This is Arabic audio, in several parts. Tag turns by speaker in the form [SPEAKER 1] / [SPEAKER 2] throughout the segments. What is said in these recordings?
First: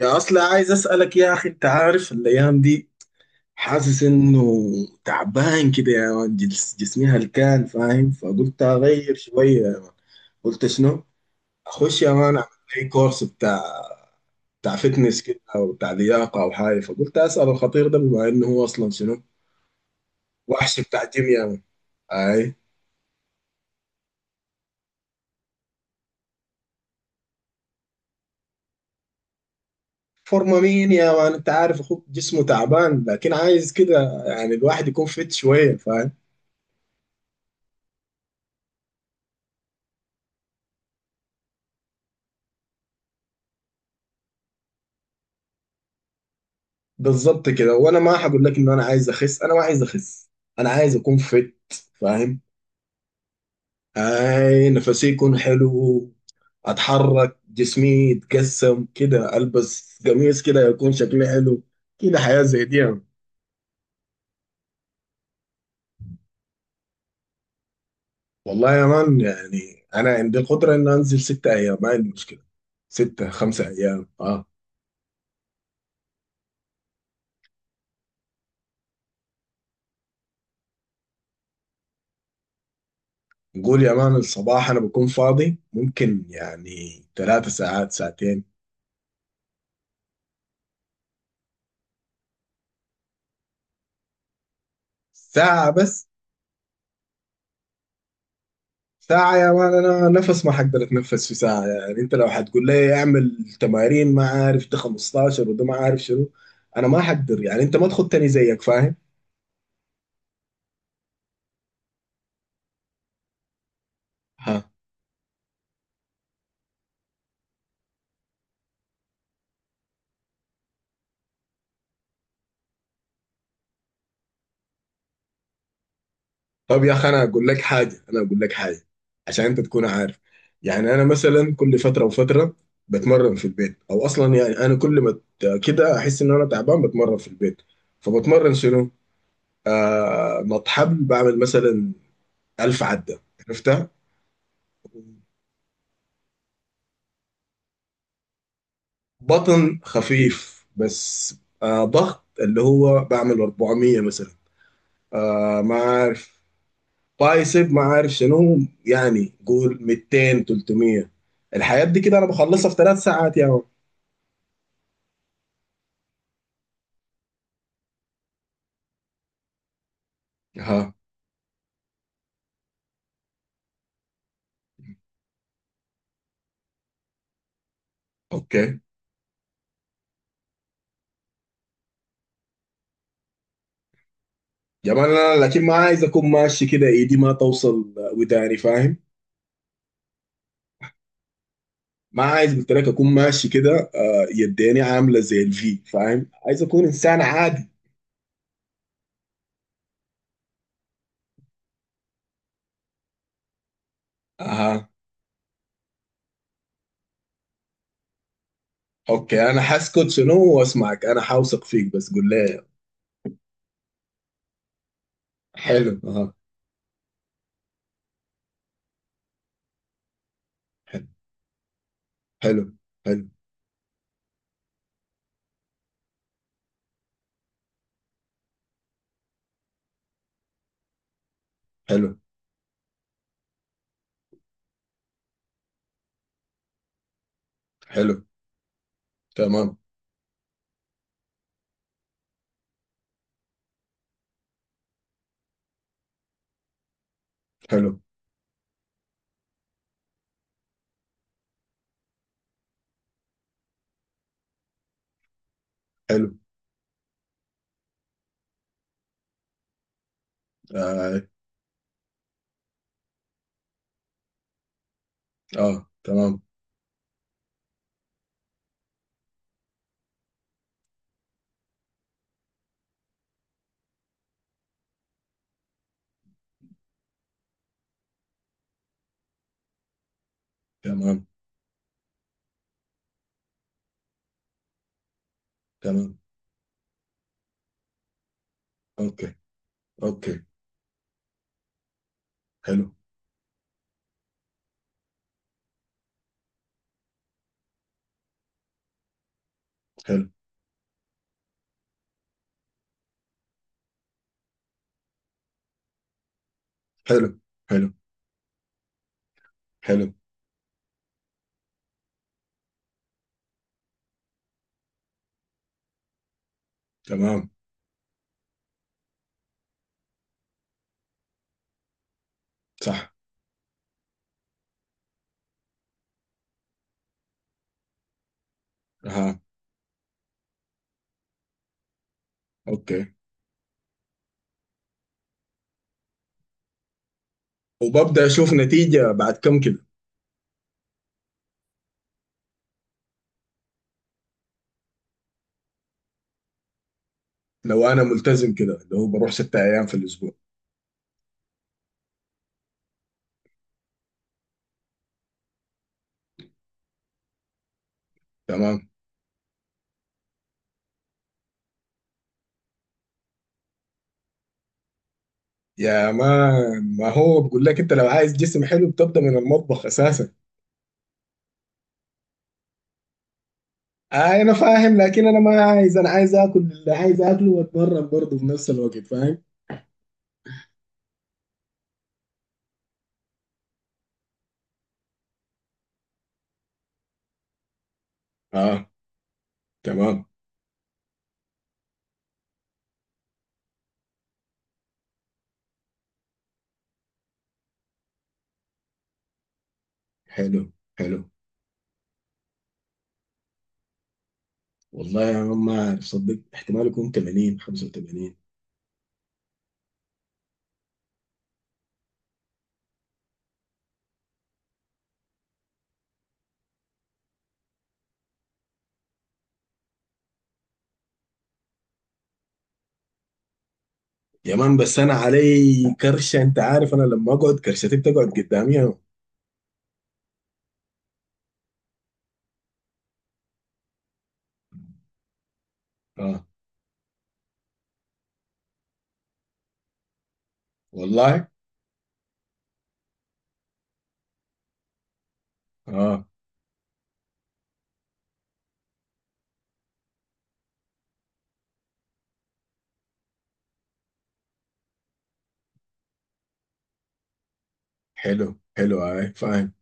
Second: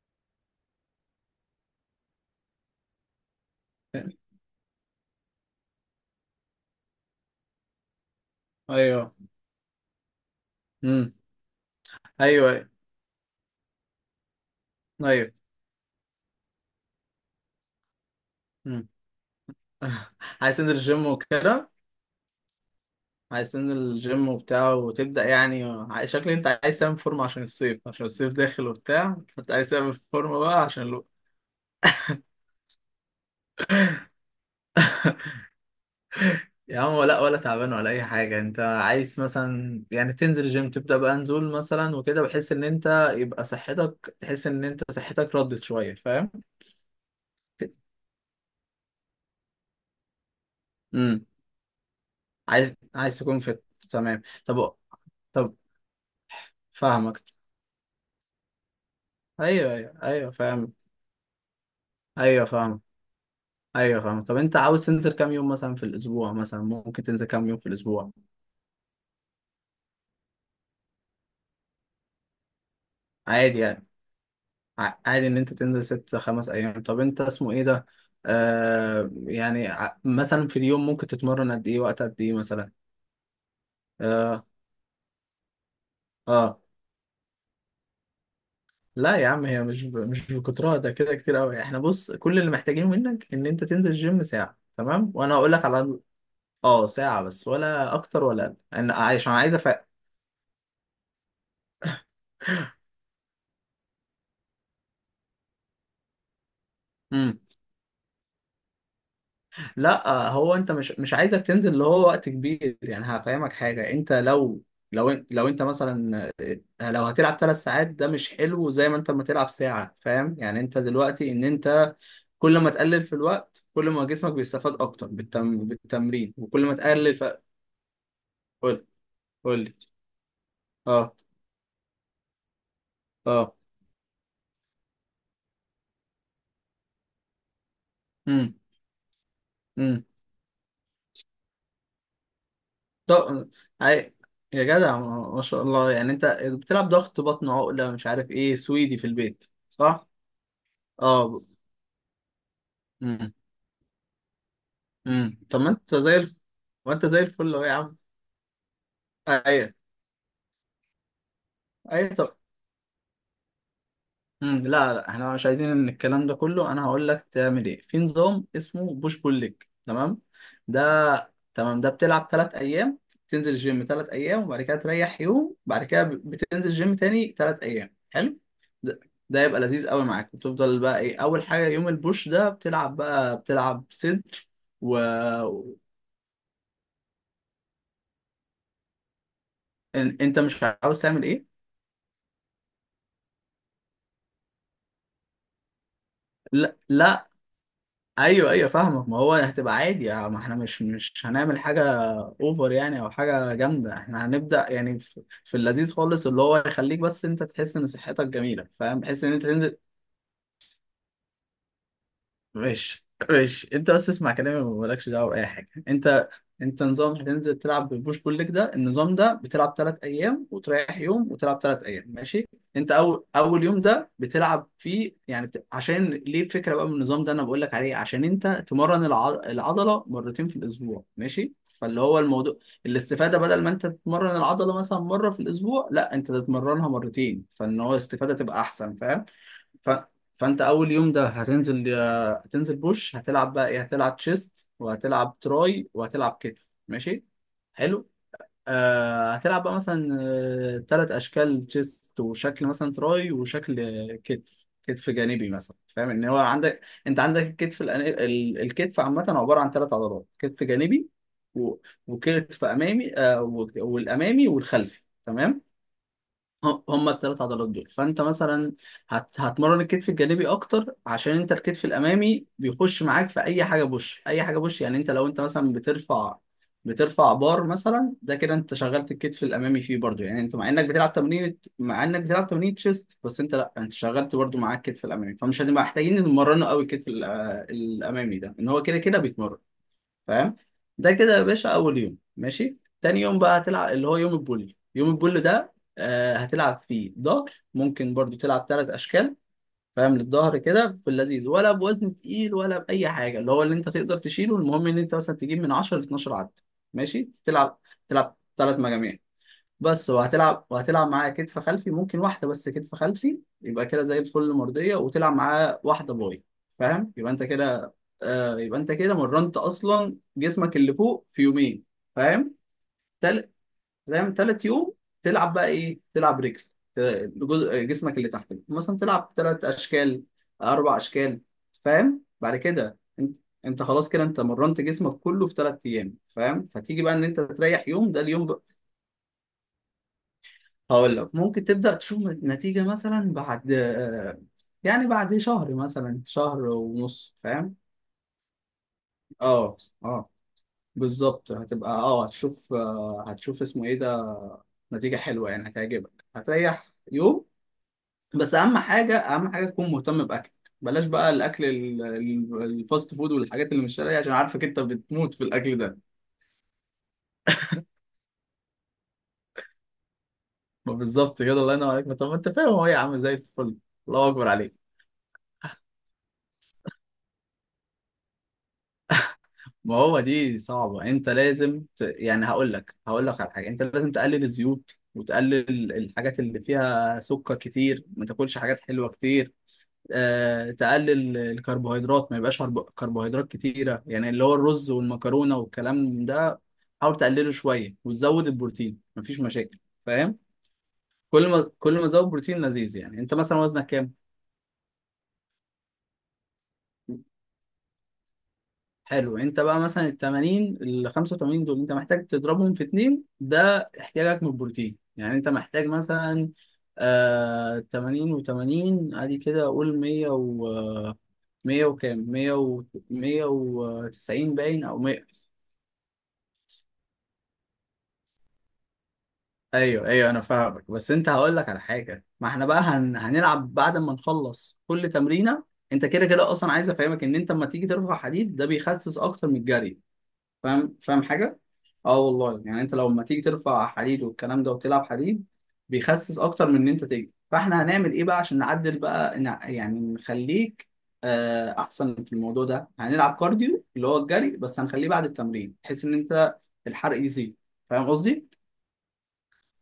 [SPEAKER 1] يا اصلا عايز اسالك يا اخي، انت عارف الايام دي حاسس انه تعبان كده يا مان. جسمي هلكان فاهم، فقلت اغير
[SPEAKER 2] ايوه.
[SPEAKER 1] شويه يا مان. قلت شنو؟
[SPEAKER 2] امم.
[SPEAKER 1] اخش يا مان اعمل
[SPEAKER 2] ايوه، ايوه،
[SPEAKER 1] لي كورس بتاع فتنس
[SPEAKER 2] ايوه.
[SPEAKER 1] كده او بتاع لياقه او حاجه. فقلت اسال الخطير ده، بما انه هو
[SPEAKER 2] امم
[SPEAKER 1] اصلا شنو؟
[SPEAKER 2] عايزين
[SPEAKER 1] وحش بتاع
[SPEAKER 2] الجيم
[SPEAKER 1] جيم يا مان.
[SPEAKER 2] وكده.
[SPEAKER 1] اي
[SPEAKER 2] عايزين الجيم وبتاع وتبدأ يعني، شكلي انت عايز تعمل فورمة عشان الصيف عشان الصيف داخل وبتاع، فانت عايز تعمل فورمة
[SPEAKER 1] فورمه
[SPEAKER 2] بقى عشان
[SPEAKER 1] مين
[SPEAKER 2] لو...
[SPEAKER 1] يا مان؟ انت عارف اخوك جسمه تعبان، لكن عايز كده يعني الواحد يكون فت شويه فاهم.
[SPEAKER 2] يا عم، لا ولا تعبان ولا اي حاجة. انت عايز مثلا يعني تنزل الجيم تبدأ بقى نزول مثلا وكده، بحيث ان انت يبقى صحتك تحس ان انت صحتك ردت شوية، فاهم؟
[SPEAKER 1] بالظبط كده، وانا ما هقول لك ان انا عايز اخس، انا ما عايز اخس، انا عايز اكون
[SPEAKER 2] امم
[SPEAKER 1] فت فاهم.
[SPEAKER 2] عايز تكون فت، تمام.
[SPEAKER 1] هاي نفسي يكون
[SPEAKER 2] طب،
[SPEAKER 1] حلو،
[SPEAKER 2] فاهمك.
[SPEAKER 1] اتحرك جسمي يتقسم كده،
[SPEAKER 2] ايوه، ايوه،
[SPEAKER 1] البس
[SPEAKER 2] ايوه،
[SPEAKER 1] قميص كده
[SPEAKER 2] فاهم.
[SPEAKER 1] يكون شكلي حلو، كده حياة
[SPEAKER 2] ايوه
[SPEAKER 1] زي دي
[SPEAKER 2] فاهم.
[SPEAKER 1] يعني.
[SPEAKER 2] ايوه فاهم. طب انت عاوز تنزل كام يوم مثلا في الاسبوع؟ مثلا ممكن تنزل كام يوم في الاسبوع؟
[SPEAKER 1] والله يا مان يعني انا عندي القدرة ان انزل ستة ايام، ما عندي مشكلة. ستة
[SPEAKER 2] عادي
[SPEAKER 1] خمسة
[SPEAKER 2] يعني.
[SPEAKER 1] ايام اه.
[SPEAKER 2] عادي ان انت تنزل ست خمس ايام. طب انت اسمه ايه ده، يعني مثلا في اليوم ممكن تتمرن قد ايه، وقت قد ايه مثلا؟
[SPEAKER 1] نقول يا مان
[SPEAKER 2] اه.
[SPEAKER 1] الصباح انا بكون فاضي، ممكن
[SPEAKER 2] اه.
[SPEAKER 1] يعني ثلاثة ساعات ساعتين.
[SPEAKER 2] لا يا عم، هي مش بالكترة ده، كده كتير قوي. احنا بص، كل اللي محتاجينه منك ان انت تنزل الجيم ساعة، تمام؟ وانا هقول لك
[SPEAKER 1] ساعة
[SPEAKER 2] على...
[SPEAKER 1] بس؟
[SPEAKER 2] اه، ساعة بس، ولا اكتر ولا اقل، انا عشان
[SPEAKER 1] ساعة يا
[SPEAKER 2] عايز
[SPEAKER 1] مان
[SPEAKER 2] افهم.
[SPEAKER 1] أنا نفس ما حقدر أتنفس في ساعة. يعني أنت لو هتقول لي أعمل تمارين ما عارف ده 15 وده ما عارف شنو، أنا ما حقدر. يعني أنت ما تخطني زيك فاهم؟
[SPEAKER 2] لا، هو انت مش عايزك تنزل اللي هو وقت كبير. يعني هفهمك حاجه، انت
[SPEAKER 1] ها.
[SPEAKER 2] لو... لو انت مثلا، لو هتلعب ثلاث ساعات ده مش حلو زي ما انت ما تلعب ساعه، فاهم؟ يعني انت دلوقتي ان انت كل ما تقلل في الوقت كل ما جسمك بيستفاد اكتر بالتمرين، وكل ما
[SPEAKER 1] طب يا أخي
[SPEAKER 2] تقلل
[SPEAKER 1] أنا أقول لك حاجة، أنا أقول لك حاجة
[SPEAKER 2] قول.
[SPEAKER 1] عشان
[SPEAKER 2] قول
[SPEAKER 1] أنت
[SPEAKER 2] لي.
[SPEAKER 1] تكون عارف. يعني أنا
[SPEAKER 2] اه.
[SPEAKER 1] مثلا كل فترة وفترة بتمرن في
[SPEAKER 2] اه.
[SPEAKER 1] البيت، أو أصلا يعني أنا كل ما كده أحس إن أنا تعبان بتمرن في البيت. فبتمرن
[SPEAKER 2] امم
[SPEAKER 1] شنو؟
[SPEAKER 2] امم
[SPEAKER 1] آه، نط حبل، بعمل مثلا 1000 عدة.
[SPEAKER 2] طب.
[SPEAKER 1] عرفتها؟
[SPEAKER 2] عي- يا جدع، ما شاء الله. يعني انت بتلعب ضغط بطن عقله، مش عارف ايه، سويدي في البيت.
[SPEAKER 1] بطن
[SPEAKER 2] صح.
[SPEAKER 1] خفيف بس.
[SPEAKER 2] اه.
[SPEAKER 1] آه، ضغط اللي هو بعمل 400 مثلا.
[SPEAKER 2] طب
[SPEAKER 1] آه ما عارف،
[SPEAKER 2] ما انت زي الفل اهو
[SPEAKER 1] بايسب
[SPEAKER 2] يا
[SPEAKER 1] ما
[SPEAKER 2] عم.
[SPEAKER 1] عارف شنو. يعني
[SPEAKER 2] ايوه،
[SPEAKER 1] قول 200 300. الحاجات دي
[SPEAKER 2] ايوه،
[SPEAKER 1] كده انا
[SPEAKER 2] طب.
[SPEAKER 1] بخلصها في ثلاث ساعات يا عم.
[SPEAKER 2] لا لا، احنا مش عايزين ان الكلام ده كله. انا هقول لك تعمل ايه، في نظام اسمه بوش بول ليج، تمام؟ ده...
[SPEAKER 1] ها.
[SPEAKER 2] تمام، ده بتلعب ثلاث ايام، تنزل الجيم ثلاث ايام وبعد كده تريح يوم، بعد كده بتنزل الجيم تاني ثلاث ايام، حلو؟
[SPEAKER 1] اوكي.
[SPEAKER 2] ده, ده يبقى لذيذ قوي معاك. بتفضل بقى ايه، اول حاجه يوم البوش ده بتلعب بقى، بتلعب صدر
[SPEAKER 1] يا
[SPEAKER 2] و...
[SPEAKER 1] مان انا لكن ما عايز اكون ماشي كده ايدي ما توصل وداني فاهم.
[SPEAKER 2] انت مش عاوز تعمل ايه؟
[SPEAKER 1] ما عايز قلت لك اكون ماشي كده، يديني عامله زي الفي فاهم. عايز
[SPEAKER 2] لا
[SPEAKER 1] اكون انسان
[SPEAKER 2] لا،
[SPEAKER 1] عادي.
[SPEAKER 2] ايوه ايوه فاهمك. ما هو هتبقى عادي يعني، ما احنا مش هنعمل حاجه اوفر يعني، او حاجه جامده. احنا هنبدا
[SPEAKER 1] اها.
[SPEAKER 2] يعني في اللذيذ خالص، اللي هو يخليك بس انت تحس ان صحتك جميله، فاهم؟ تحس ان انت
[SPEAKER 1] اوكي، انا
[SPEAKER 2] تنزل.
[SPEAKER 1] حاسكت شنو واسمعك، انا حاوثق فيك، بس قول لي.
[SPEAKER 2] ماشي، ماشي. انت بس اسمع كلامي ومالكش دعوه باي حاجه.
[SPEAKER 1] حلو
[SPEAKER 2] انت،
[SPEAKER 1] اه.
[SPEAKER 2] انت نظام هتنزل تلعب ببوش بول ليج. ده النظام ده بتلعب ثلاث ايام وتريح
[SPEAKER 1] حلو.
[SPEAKER 2] يوم وتلعب ثلاث ايام، ماشي؟
[SPEAKER 1] حلو.
[SPEAKER 2] انت اول
[SPEAKER 1] حلو.
[SPEAKER 2] اول يوم ده بتلعب فيه يعني عشان ليه الفكره بقى من النظام ده انا بقول لك عليه، عشان انت تمرن العضله مرتين في الاسبوع، ماشي؟ فاللي
[SPEAKER 1] حلو.
[SPEAKER 2] هو الموضوع الاستفاده، بدل ما انت تتمرن العضله مثلا مره في الاسبوع، لا انت تتمرنها مرتين، فان هو
[SPEAKER 1] حلو.
[SPEAKER 2] الاستفاده تبقى احسن، فاهم؟
[SPEAKER 1] تمام.
[SPEAKER 2] ف... فانت اول يوم ده هتنزل بوش، هتلعب بقى ايه، هتلعب تشيست وهتلعب تراي وهتلعب كتف، ماشي؟
[SPEAKER 1] حلو.
[SPEAKER 2] حلو. هتلعب بقى مثلا، تلات اشكال تشيست، وشكل مثلا تراي، وشكل كتف، كتف جانبي مثلا، فاهم؟ ان
[SPEAKER 1] حلو.
[SPEAKER 2] هو عندك، انت عندك الكتف الكتف عامه عباره عن ثلاث عضلات: كتف جانبي
[SPEAKER 1] اه.
[SPEAKER 2] و... وكتف امامي، والامامي والخلفي، تمام؟
[SPEAKER 1] آه. تمام.
[SPEAKER 2] هم الثلاث عضلات دول. فانت مثلا هتمرن الكتف الجانبي اكتر، عشان انت الكتف الامامي بيخش معاك في اي حاجه بوش، اي حاجه بوش يعني انت لو انت مثلا بترفع بار مثلا، ده كده انت شغلت الكتف الامامي فيه برضو. يعني انت مع انك بتلعب
[SPEAKER 1] تمام.
[SPEAKER 2] تمرين، تشيست بس، انت لا، انت شغلت برضو معاك الكتف الامامي، فمش هنبقى محتاجين
[SPEAKER 1] تمام.
[SPEAKER 2] نمرنه قوي الكتف الامامي ده، ان هو كده كده
[SPEAKER 1] اوكي.
[SPEAKER 2] بيتمرن،
[SPEAKER 1] اوكي.
[SPEAKER 2] فاهم؟ ده كده يا باشا اول يوم، ماشي.
[SPEAKER 1] حلو.
[SPEAKER 2] تاني يوم بقى هتلعب اللي هو يوم البول. يوم البول ده هتلعب فيه ظهر، ممكن برضو تلعب ثلاث اشكال، فاهم؟
[SPEAKER 1] حلو.
[SPEAKER 2] للظهر كده في اللذيذ، ولا بوزن تقيل ولا باي حاجه، اللي هو اللي انت تقدر تشيله. المهم ان انت مثلا تجيب من 10 ل 12 عد،
[SPEAKER 1] حلو.
[SPEAKER 2] ماشي؟
[SPEAKER 1] حلو.
[SPEAKER 2] تلعب ثلاث مجاميع
[SPEAKER 1] حلو.
[SPEAKER 2] بس. وهتلعب معاه كتف خلفي، ممكن واحدة بس كتف خلفي، يبقى كده زي الفل مرضية، وتلعب معاه واحدة باي، فاهم؟ يبقى انت
[SPEAKER 1] تمام.
[SPEAKER 2] كده، يبقى انت كده مرنت اصلا جسمك اللي فوق في يومين، فاهم؟
[SPEAKER 1] صح.
[SPEAKER 2] تل... فاهم، تالت يوم تلعب بقى ايه، تلعب رجل، ت- جزء جسمك اللي تحت، مثلا تلعب
[SPEAKER 1] اه.
[SPEAKER 2] تلات اشكال، اربع اشكال، فاهم؟ بعد كده
[SPEAKER 1] اوكي.
[SPEAKER 2] انت خلاص كده انت مرنت جسمك كله في تلات ايام، فاهم؟ فتيجي بقى ان انت تريح يوم، ده
[SPEAKER 1] وببدأ اشوف
[SPEAKER 2] اليوم.
[SPEAKER 1] نتيجة بعد كم كده؟
[SPEAKER 2] هقول لك ممكن تبدأ تشوف نتيجة مثلا بعد يعني بعد شهر مثلا، شهر ونص، فاهم؟
[SPEAKER 1] لو انا ملتزم كده اللي هو بروح ستة
[SPEAKER 2] اه.
[SPEAKER 1] ايام في الاسبوع.
[SPEAKER 2] اه. بالظبط. هتبقى اه هتشوف، هتشوف اسمه ايه ده، نتيجة حلوة يعني هتعجبك. هتريح يوم بس. أهم
[SPEAKER 1] تمام.
[SPEAKER 2] حاجة، تكون مهتم بأكلك. بلاش بقى الأكل الفاست فود والحاجات اللي مش شرعية، عشان عارفك أنت بتموت في الأكل ده.
[SPEAKER 1] يا ما، ما هو بقول لك، انت لو عايز جسم حلو بتبدأ من المطبخ اساسا.
[SPEAKER 2] ما بالظبط كده، الله ينور عليك. ما طب ما أنت فاهم، هو يا عم زي الفل. الله
[SPEAKER 1] آه
[SPEAKER 2] أكبر
[SPEAKER 1] انا
[SPEAKER 2] عليك.
[SPEAKER 1] فاهم، لكن انا ما عايز، انا عايز اكل اللي عايز اكله واتمرن برضه في نفس الوقت فاهم.
[SPEAKER 2] ما هو دي صعبة. انت لازم يعني هقول لك، على حاجة، انت لازم تقلل الزيوت وتقلل الحاجات اللي فيها سكر كتير، ما تاكلش حاجات
[SPEAKER 1] اه.
[SPEAKER 2] حلوة كتير.
[SPEAKER 1] تمام.
[SPEAKER 2] تقلل الكربوهيدرات، ما يبقاش كربوهيدرات كتيرة، يعني اللي هو الرز والمكرونة والكلام ده. حاول تقلله شوية وتزود البروتين، مفيش مشاكل، فاهم؟
[SPEAKER 1] حلو. حلو.
[SPEAKER 2] كل ما تزود بروتين لذيذ. يعني انت مثلا وزنك كام؟
[SPEAKER 1] والله يا مان ما عارف صدق، احتمال يكون 80 85.
[SPEAKER 2] حلو، انت بقى مثلا ال 80 ال 85 دول انت محتاج تضربهم في اتنين، ده احتياجك من البروتين. يعني انت محتاج مثلا 80 و80 ادي كده، اقول 100 100 وكام، 100 و 190
[SPEAKER 1] يا مان
[SPEAKER 2] باين،
[SPEAKER 1] بس
[SPEAKER 2] او
[SPEAKER 1] انا
[SPEAKER 2] 100.
[SPEAKER 1] علي كرشه، انت عارف انا لما اقعد كرشتي بتقعد قدامي يا مان.
[SPEAKER 2] ايوه ايوه انا فاهمك، بس انت هقول لك على حاجه، ما احنا بقى هنلعب بعد ما نخلص كل تمرينه. انت كده
[SPEAKER 1] اه
[SPEAKER 2] كده اصلا، عايز افهمك ان انت لما تيجي ترفع حديد ده بيخسس اكتر من الجري، فاهم؟ فاهم
[SPEAKER 1] والله.
[SPEAKER 2] حاجه؟ اه والله، يعني انت لما تيجي ترفع حديد والكلام ده وتلعب حديد
[SPEAKER 1] اه.
[SPEAKER 2] بيخسس اكتر من ان انت تجري. فاحنا هنعمل ايه بقى عشان نعدل بقى، يعني نخليك احسن في الموضوع ده، هنلعب كارديو اللي هو الجري، بس هنخليه بعد التمرين، بحيث ان انت الحرق يزيد، فاهم قصدي؟
[SPEAKER 1] حلو. حلو. آه فاهم.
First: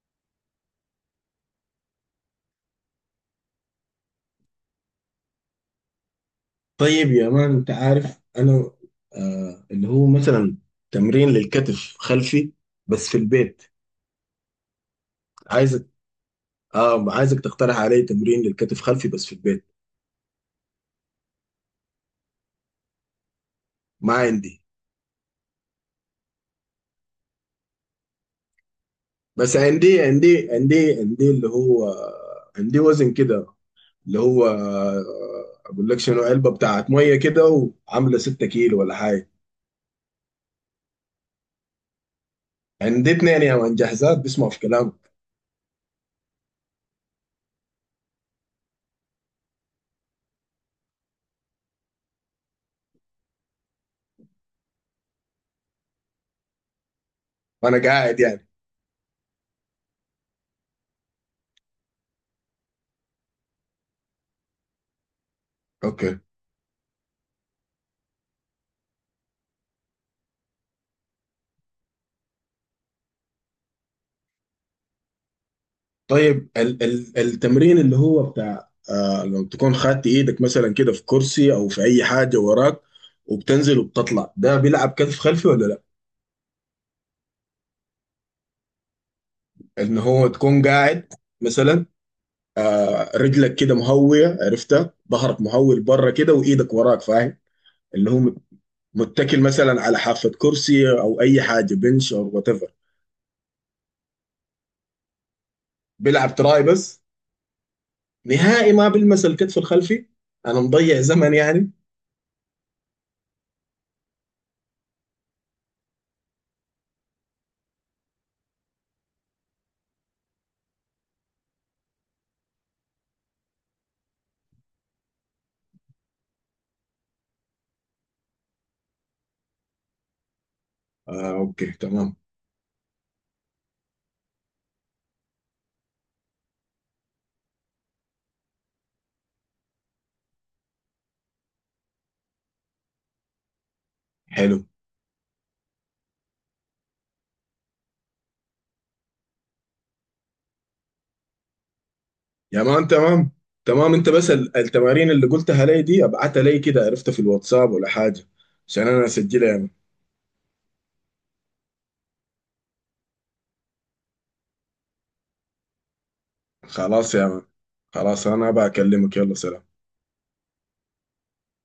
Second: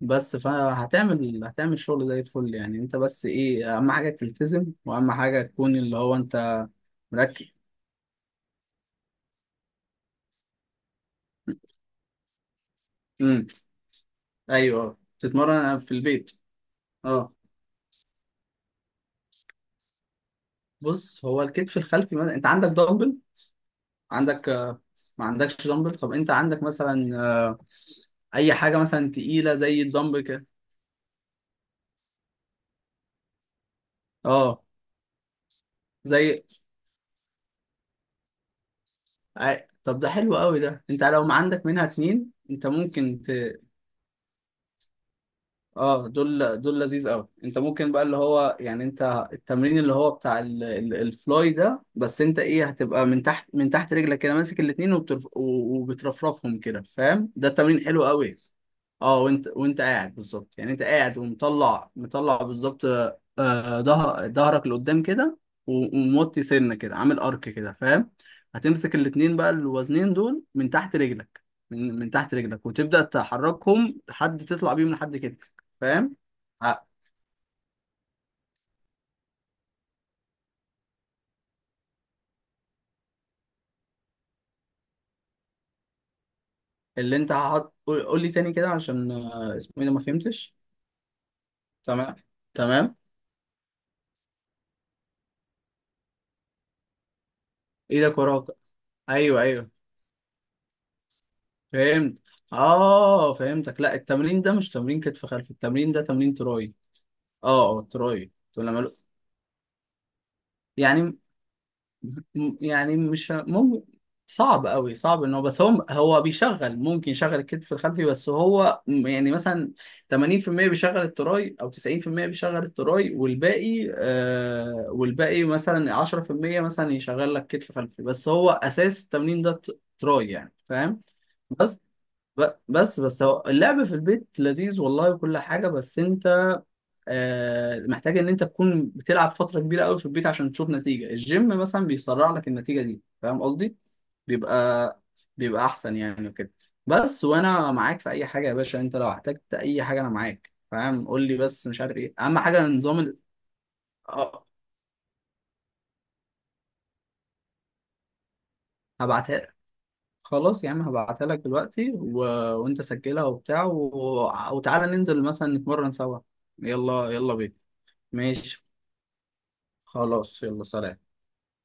[SPEAKER 2] فهتعمل، شغل زي الفل. يعني انت بس ايه، اهم حاجه تلتزم، واهم حاجه تكون اللي هو انت
[SPEAKER 1] طيب يا
[SPEAKER 2] مركز.
[SPEAKER 1] مان انت عارف انا آه اللي هو مثلا تمرين للكتف خلفي بس في
[SPEAKER 2] امم
[SPEAKER 1] البيت.
[SPEAKER 2] ايوه، تتمرن
[SPEAKER 1] عايز.
[SPEAKER 2] في البيت.
[SPEAKER 1] اه
[SPEAKER 2] اه،
[SPEAKER 1] عايزك تقترح علي تمرين للكتف خلفي بس في البيت.
[SPEAKER 2] بص هو الكتف الخلفي، مثلا انت عندك دمبل؟
[SPEAKER 1] مع
[SPEAKER 2] عندك
[SPEAKER 1] عندي.
[SPEAKER 2] ما عندكش دمبل؟ طب انت عندك مثلا اي حاجه مثلا تقيله
[SPEAKER 1] بس
[SPEAKER 2] زي
[SPEAKER 1] عندي
[SPEAKER 2] الدمبل كده.
[SPEAKER 1] عندي عندي عندي اللي هو عندي وزن كده اللي هو،
[SPEAKER 2] اه
[SPEAKER 1] اقول لك شنو،
[SPEAKER 2] زي
[SPEAKER 1] علبه بتاعت ميه كده، وعامله 6 كيلو ولا حاجه.
[SPEAKER 2] طب ده حلو قوي ده، انت لو ما عندك منها اتنين، انت
[SPEAKER 1] عندي
[SPEAKER 2] ممكن
[SPEAKER 1] اتنين يا من جاهزات بيسمعوا في كلامك.
[SPEAKER 2] اه دول، لذيذ قوي. انت ممكن بقى اللي هو يعني انت التمرين اللي هو بتاع الفلاي ده، بس انت ايه، هتبقى من تحت، رجلك كده ماسك الاتنين، وبترفرفهم كده، فاهم؟ ده
[SPEAKER 1] وانا
[SPEAKER 2] التمرين حلو
[SPEAKER 1] قاعد
[SPEAKER 2] قوي.
[SPEAKER 1] يعني؟
[SPEAKER 2] اه، وانت قاعد، بالظبط. يعني انت قاعد، مطلع بالظبط، ظهرك لقدام كده،
[SPEAKER 1] اوكي.
[SPEAKER 2] وموطي سنه كده، عامل ارك كده، فاهم؟ هتمسك الاتنين بقى الوزنين دول من تحت رجلك، من تحت رجلك، وتبدأ تحركهم لحد تطلع بيهم لحد كتفك، فاهم؟
[SPEAKER 1] طيب ال
[SPEAKER 2] ع-
[SPEAKER 1] ال التمرين اللي هو بتاع آه، لو تكون خدت ايدك مثلا كده في كرسي او في اي حاجه وراك، وبتنزل وبتطلع، ده بيلعب كتف خلفي ولا لا؟
[SPEAKER 2] اللي انت هحط، قول، قول لي تاني كده عشان اسمه ايه ده،
[SPEAKER 1] ان
[SPEAKER 2] ما
[SPEAKER 1] هو
[SPEAKER 2] فهمتش.
[SPEAKER 1] تكون قاعد مثلا،
[SPEAKER 2] تمام. تمام.
[SPEAKER 1] آه، رجلك كده مهوية عرفتها، ظهرك مهوي لبره كده، وايدك وراك فاهم، اللي
[SPEAKER 2] ايدك
[SPEAKER 1] هو
[SPEAKER 2] وراك،
[SPEAKER 1] متكل
[SPEAKER 2] ايوه ايوه
[SPEAKER 1] مثلا على حافة كرسي او اي حاجة بنش
[SPEAKER 2] فهمت.
[SPEAKER 1] او وات ايفر.
[SPEAKER 2] اه فهمتك. لا، التمرين ده مش تمرين كتف خلفي، التمرين ده
[SPEAKER 1] بيلعب
[SPEAKER 2] تمرين
[SPEAKER 1] تراي
[SPEAKER 2] تراي.
[SPEAKER 1] بس؟
[SPEAKER 2] اه تراي. ولا
[SPEAKER 1] نهائي ما
[SPEAKER 2] ماله
[SPEAKER 1] بيلمس الكتف الخلفي؟ انا مضيع
[SPEAKER 2] يعني.
[SPEAKER 1] زمن يعني.
[SPEAKER 2] يعني مش ممكن، صعب قوي، صعب. ان هو بس، هو بيشغل، ممكن يشغل الكتف الخلفي، بس هو يعني مثلا 80% بيشغل التراي، او 90% بيشغل التراي، والباقي والباقي مثلا 10% مثلا يشغل لك كتف خلفي، بس هو اساس التمرين ده تراي يعني، فاهم؟
[SPEAKER 1] آه اوكي
[SPEAKER 2] بس
[SPEAKER 1] تمام.
[SPEAKER 2] ب- بس بس هو اللعب في البيت لذيذ والله، وكل حاجة، بس انت محتاج ان انت تكون بتلعب فتره كبيره قوي في البيت عشان تشوف نتيجه، الجيم مثلا بيسرع لك النتيجه دي، فاهم قصدي؟
[SPEAKER 1] حلو.
[SPEAKER 2] بيبقى بيبقى احسن يعني وكده. بس وانا معاك في اي حاجه يا باشا، انت لو احتجت اي حاجه انا معاك، فاهم؟ قول لي بس. مش عارف ايه، اهم حاجه
[SPEAKER 1] يا مان
[SPEAKER 2] نظام
[SPEAKER 1] تمام. تمام انت بس
[SPEAKER 2] اه،
[SPEAKER 1] التمارين اللي قلتها لي دي ابعتها لي كده عرفتها في الواتساب ولا حاجة، عشان انا
[SPEAKER 2] هبعتها
[SPEAKER 1] اسجلها
[SPEAKER 2] لك.
[SPEAKER 1] يا مان.
[SPEAKER 2] يا عم، هبعتها لك دلوقتي وانت سجلها وبتاع وتعالى ننزل مثلا نتمرن سوا. يلا،
[SPEAKER 1] خلاص يا
[SPEAKER 2] يلا
[SPEAKER 1] مان.
[SPEAKER 2] بينا.
[SPEAKER 1] خلاص انا
[SPEAKER 2] ماشي.
[SPEAKER 1] بكلمك، يلا سلام.
[SPEAKER 2] خلاص يلا، سلام.